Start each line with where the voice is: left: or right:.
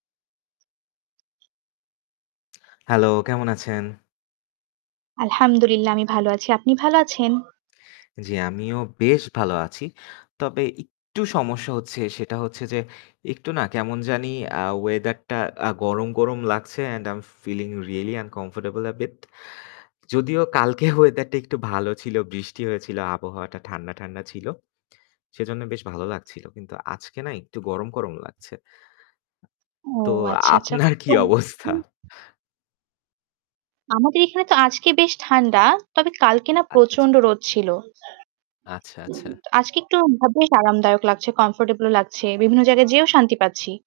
left: Hello, কেমন আছেন?
right: আলহামদুলিল্লাহ, আমি ভালো আছি। আপনি ভালো আছেন?
left: জি, আমিও বেশ ভালো আছি। তবে একটু সমস্যা হচ্ছে সেটা হচ্ছে যে, একটু না কেমন জানি আ weather টা আ গরম, গরম, লাগছে and I'm feeling really uncomfortable a bit যদিও কালকে weather টা একটু ভালো ছিল, বৃষ্টি হয়েছিল, আবহাওয়াটা ঠান্ডা, ঠান্ডা, ছিল। সেজন্য বেশ ভালো লাগছিল। কিন্তু আজকে না একটু গরম, গরম, লাগছে।
right: ও
left: তো
right: আচ্ছা, আচ্ছা।
left: আপনার কি
right: তো
left: অবস্থা?
right: আমাদের এখানে তো আজকে বেশ ঠান্ডা। তবে কালকে না
left: আচ্ছা, আচ্ছা।
right: প্রচণ্ড রোদ ছিল
left: আচ্ছা, আচ্ছা।
right: আজকে একটু বেশ আরামদায়ক লাগছে। Comfortable লাগছে। বিভিন্ন জায়গায় যেয়েও শান্তি পাচ্ছি।